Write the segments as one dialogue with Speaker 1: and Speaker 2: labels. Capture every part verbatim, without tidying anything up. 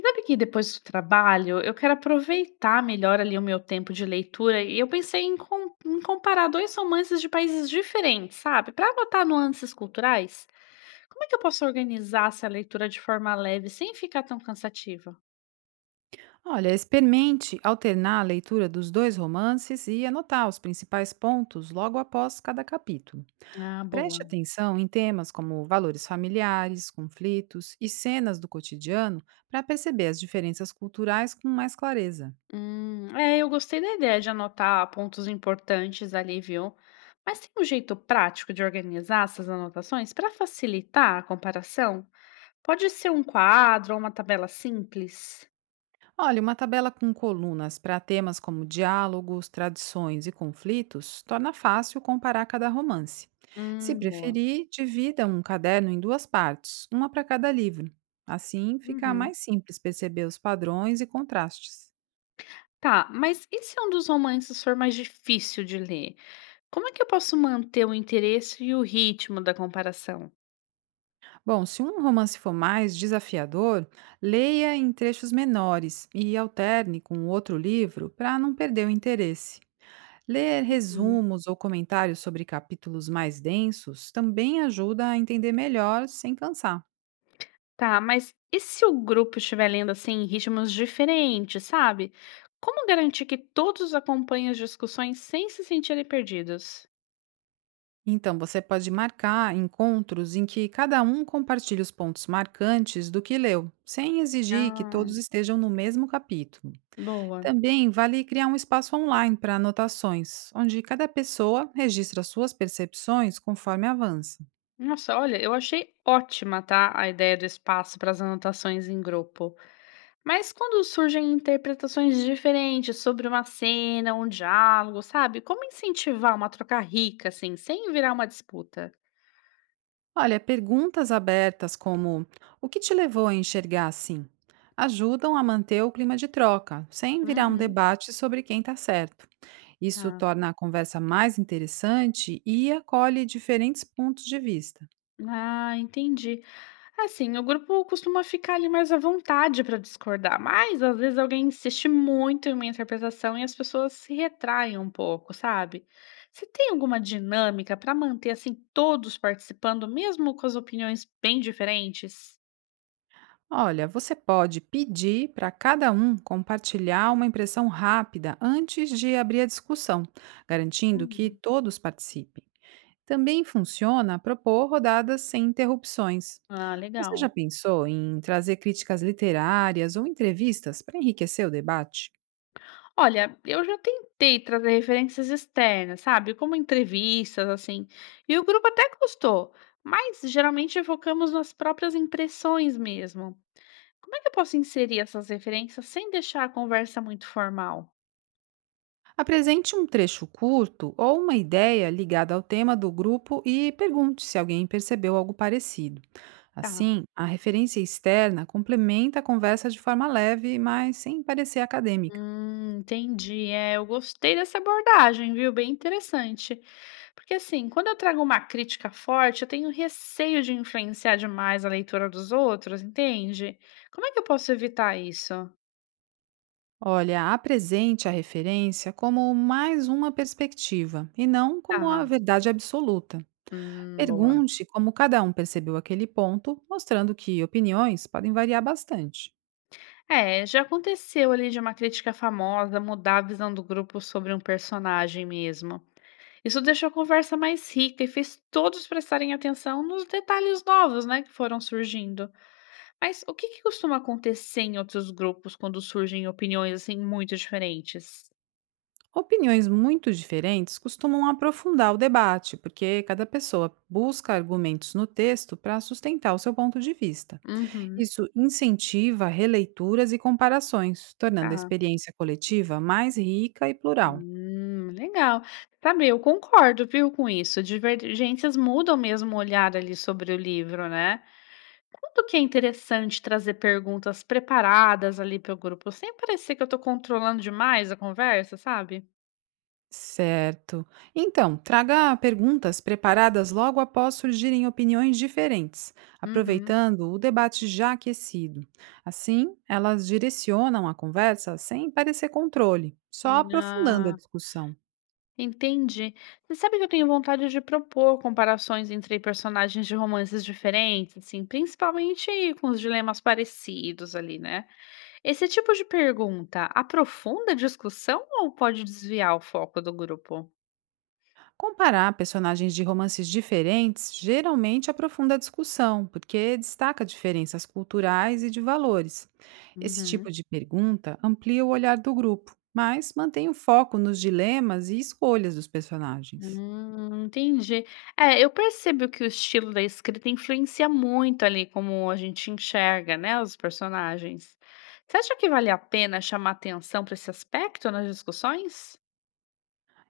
Speaker 1: Sabe que depois do trabalho eu quero aproveitar melhor ali o meu tempo de leitura e eu pensei em, com- em comparar dois romances de países diferentes, sabe? Para notar nuances culturais. Como é que eu posso organizar essa leitura de forma leve sem ficar tão cansativa?
Speaker 2: Olha, experimente alternar a leitura dos dois romances e anotar os principais pontos logo após cada capítulo.
Speaker 1: Ah, boa.
Speaker 2: Preste atenção em temas como valores familiares, conflitos e cenas do cotidiano para perceber as diferenças culturais com mais clareza.
Speaker 1: Hum, é, eu gostei da ideia de anotar pontos importantes ali, viu? Mas tem um jeito prático de organizar essas anotações para facilitar a comparação? Pode ser um quadro ou uma tabela simples?
Speaker 2: Olha, uma tabela com colunas para temas como diálogos, tradições e conflitos torna fácil comparar cada romance. Se
Speaker 1: Hum, boa.
Speaker 2: preferir, divida um caderno em duas partes, uma para cada livro. Assim, fica
Speaker 1: Uhum.
Speaker 2: mais simples perceber os padrões e contrastes.
Speaker 1: Tá, mas e se é um dos romances for mais difícil de ler? Como é que eu posso manter o interesse e o ritmo da comparação?
Speaker 2: Bom, se um romance for mais desafiador, leia em trechos menores e alterne com outro livro para não perder o interesse. Ler
Speaker 1: Hum.
Speaker 2: resumos ou comentários sobre capítulos mais densos também ajuda a entender melhor sem cansar.
Speaker 1: Tá, mas e se o grupo estiver lendo assim em ritmos diferentes, sabe? Como garantir que todos acompanhem as discussões sem se sentirem perdidos?
Speaker 2: Então, você pode marcar encontros em que cada um compartilhe os pontos marcantes do que leu, sem exigir que
Speaker 1: Ah,
Speaker 2: todos estejam no mesmo capítulo.
Speaker 1: boa.
Speaker 2: Também vale criar um espaço online para anotações, onde cada pessoa registra suas percepções conforme avança.
Speaker 1: Nossa, olha, eu achei ótima, tá? A ideia do espaço para as anotações em grupo. Mas quando surgem interpretações diferentes sobre uma cena, um diálogo, sabe? Como incentivar uma troca rica, assim, sem virar uma disputa?
Speaker 2: Olha, perguntas abertas como o que te levou a enxergar assim? Ajudam a manter o clima de troca, sem virar um
Speaker 1: Uhum,
Speaker 2: debate sobre quem está certo. Isso
Speaker 1: tá.
Speaker 2: torna a conversa mais interessante e acolhe diferentes pontos de vista.
Speaker 1: Ah, entendi. Assim, o grupo costuma ficar ali mais à vontade para discordar, mas às vezes alguém insiste muito em uma interpretação e as pessoas se retraem um pouco, sabe? Você tem alguma dinâmica para manter assim todos participando, mesmo com as opiniões bem diferentes?
Speaker 2: Olha, você pode pedir para cada um compartilhar uma impressão rápida antes de abrir a discussão, garantindo que
Speaker 1: Uhum.
Speaker 2: todos participem. Também funciona propor rodadas sem interrupções.
Speaker 1: Ah,
Speaker 2: Você já
Speaker 1: legal.
Speaker 2: pensou em trazer críticas literárias ou entrevistas para enriquecer o debate?
Speaker 1: Olha, eu já tentei trazer referências externas, sabe, como entrevistas, assim, e o grupo até gostou, mas geralmente focamos nas próprias impressões mesmo. Como é que eu posso inserir essas referências sem deixar a conversa muito formal?
Speaker 2: Apresente um trecho curto ou uma ideia ligada ao tema do grupo e pergunte se alguém percebeu algo parecido.
Speaker 1: Tá.
Speaker 2: Assim, a referência externa complementa a conversa de forma leve, mas sem parecer acadêmica.
Speaker 1: Hum, entendi. É, eu gostei dessa abordagem, viu? Bem interessante. Porque assim, quando eu trago uma crítica forte, eu tenho receio de influenciar demais a leitura dos outros, entende? Como é que eu posso evitar isso?
Speaker 2: Olha, apresente a referência como mais uma perspectiva e não como a
Speaker 1: Tá.
Speaker 2: verdade absoluta.
Speaker 1: Hum, boa.
Speaker 2: Pergunte como cada um percebeu aquele ponto, mostrando que opiniões podem variar bastante.
Speaker 1: É, já aconteceu ali de uma crítica famosa mudar a visão do grupo sobre um personagem mesmo. Isso deixou a conversa mais rica e fez todos prestarem atenção nos detalhes novos, né, que foram surgindo. Mas o que que costuma acontecer em outros grupos quando surgem opiniões assim muito diferentes?
Speaker 2: Opiniões muito diferentes costumam aprofundar o debate, porque cada pessoa busca argumentos no texto para sustentar o seu ponto de vista.
Speaker 1: Uhum,
Speaker 2: Isso incentiva releituras e comparações, tornando a
Speaker 1: tá.
Speaker 2: experiência coletiva mais rica e plural.
Speaker 1: Hum, legal. Sabe, eu concordo, viu, com isso. Divergências mudam mesmo o olhar ali sobre o livro, né? Quanto que é interessante trazer perguntas preparadas ali para o grupo, sem parecer que eu tô controlando demais a conversa, sabe?
Speaker 2: Certo. Então, traga perguntas preparadas logo após surgirem opiniões diferentes,
Speaker 1: Uhum.
Speaker 2: aproveitando o debate já aquecido. Assim, elas direcionam a conversa sem parecer controle, só aprofundando a
Speaker 1: Ah,
Speaker 2: discussão.
Speaker 1: entendi. Você sabe que eu tenho vontade de propor comparações entre personagens de romances diferentes, assim, principalmente com os dilemas parecidos ali, né? Esse tipo de pergunta aprofunda a discussão ou pode desviar o foco do grupo?
Speaker 2: Comparar personagens de romances diferentes geralmente aprofunda a discussão, porque destaca diferenças culturais e de valores. Esse tipo
Speaker 1: Uhum.
Speaker 2: de pergunta amplia o olhar do grupo, mas mantém o foco nos dilemas e escolhas dos personagens.
Speaker 1: Hum, entendi. É, eu percebo que o estilo da escrita influencia muito ali como a gente enxerga, né, os personagens. Você acha que vale a pena chamar atenção para esse aspecto nas discussões?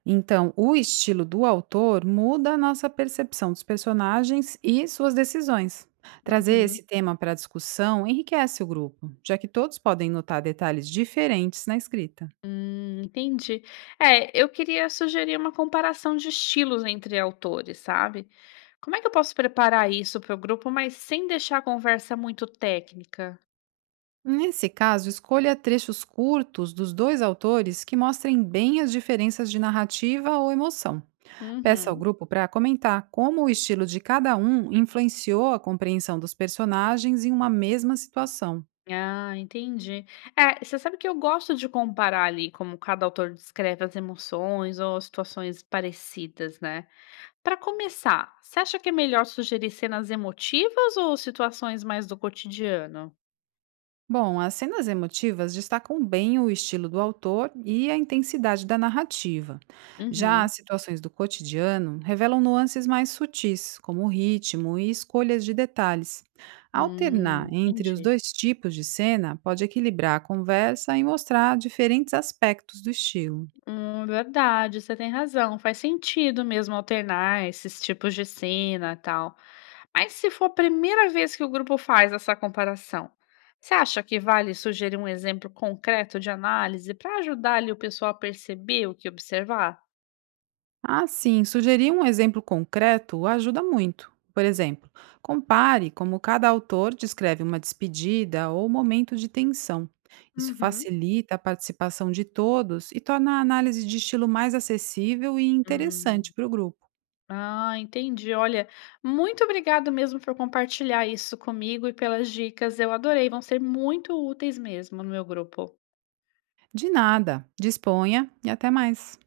Speaker 2: Então, o estilo do autor muda a nossa percepção dos personagens e suas decisões. Trazer
Speaker 1: Uhum.
Speaker 2: esse tema para a discussão enriquece o grupo, já que todos podem notar detalhes diferentes na escrita.
Speaker 1: Hum, entendi. É, eu queria sugerir uma comparação de estilos entre autores, sabe? Como é que eu posso preparar isso para o grupo, mas sem deixar a conversa muito técnica?
Speaker 2: Nesse caso, escolha trechos curtos dos dois autores que mostrem bem as diferenças de narrativa ou emoção. Peça ao
Speaker 1: Uhum.
Speaker 2: grupo para comentar como o estilo de cada um influenciou a compreensão dos personagens em uma mesma situação.
Speaker 1: Ah, entendi. É, você sabe que eu gosto de comparar ali como cada autor descreve as emoções ou situações parecidas, né? Para começar, você acha que é melhor sugerir cenas emotivas ou situações mais do cotidiano?
Speaker 2: Bom, as cenas emotivas destacam bem o estilo do autor e a intensidade da narrativa. Já as
Speaker 1: Uhum.
Speaker 2: situações do cotidiano revelam nuances mais sutis, como ritmo e escolhas de detalhes. Alternar
Speaker 1: Hum,
Speaker 2: entre os
Speaker 1: entendi.
Speaker 2: dois tipos de cena pode equilibrar a conversa e mostrar diferentes aspectos do estilo.
Speaker 1: Hum, verdade, você tem razão. Faz sentido mesmo alternar esses tipos de cena, e tal. Mas se for a primeira vez que o grupo faz essa comparação, você acha que vale sugerir um exemplo concreto de análise para ajudar ali o pessoal a perceber o que observar?
Speaker 2: Ah, sim, sugerir um exemplo concreto ajuda muito. Por exemplo, compare como cada autor descreve uma despedida ou momento de tensão. Isso
Speaker 1: Uhum.
Speaker 2: facilita a participação de todos e torna a análise de estilo mais acessível e interessante
Speaker 1: Hum.
Speaker 2: para o grupo.
Speaker 1: Ah, entendi. Olha, muito obrigado mesmo por compartilhar isso comigo e pelas dicas. Eu adorei, vão ser muito úteis mesmo no meu grupo.
Speaker 2: De nada, disponha e até mais.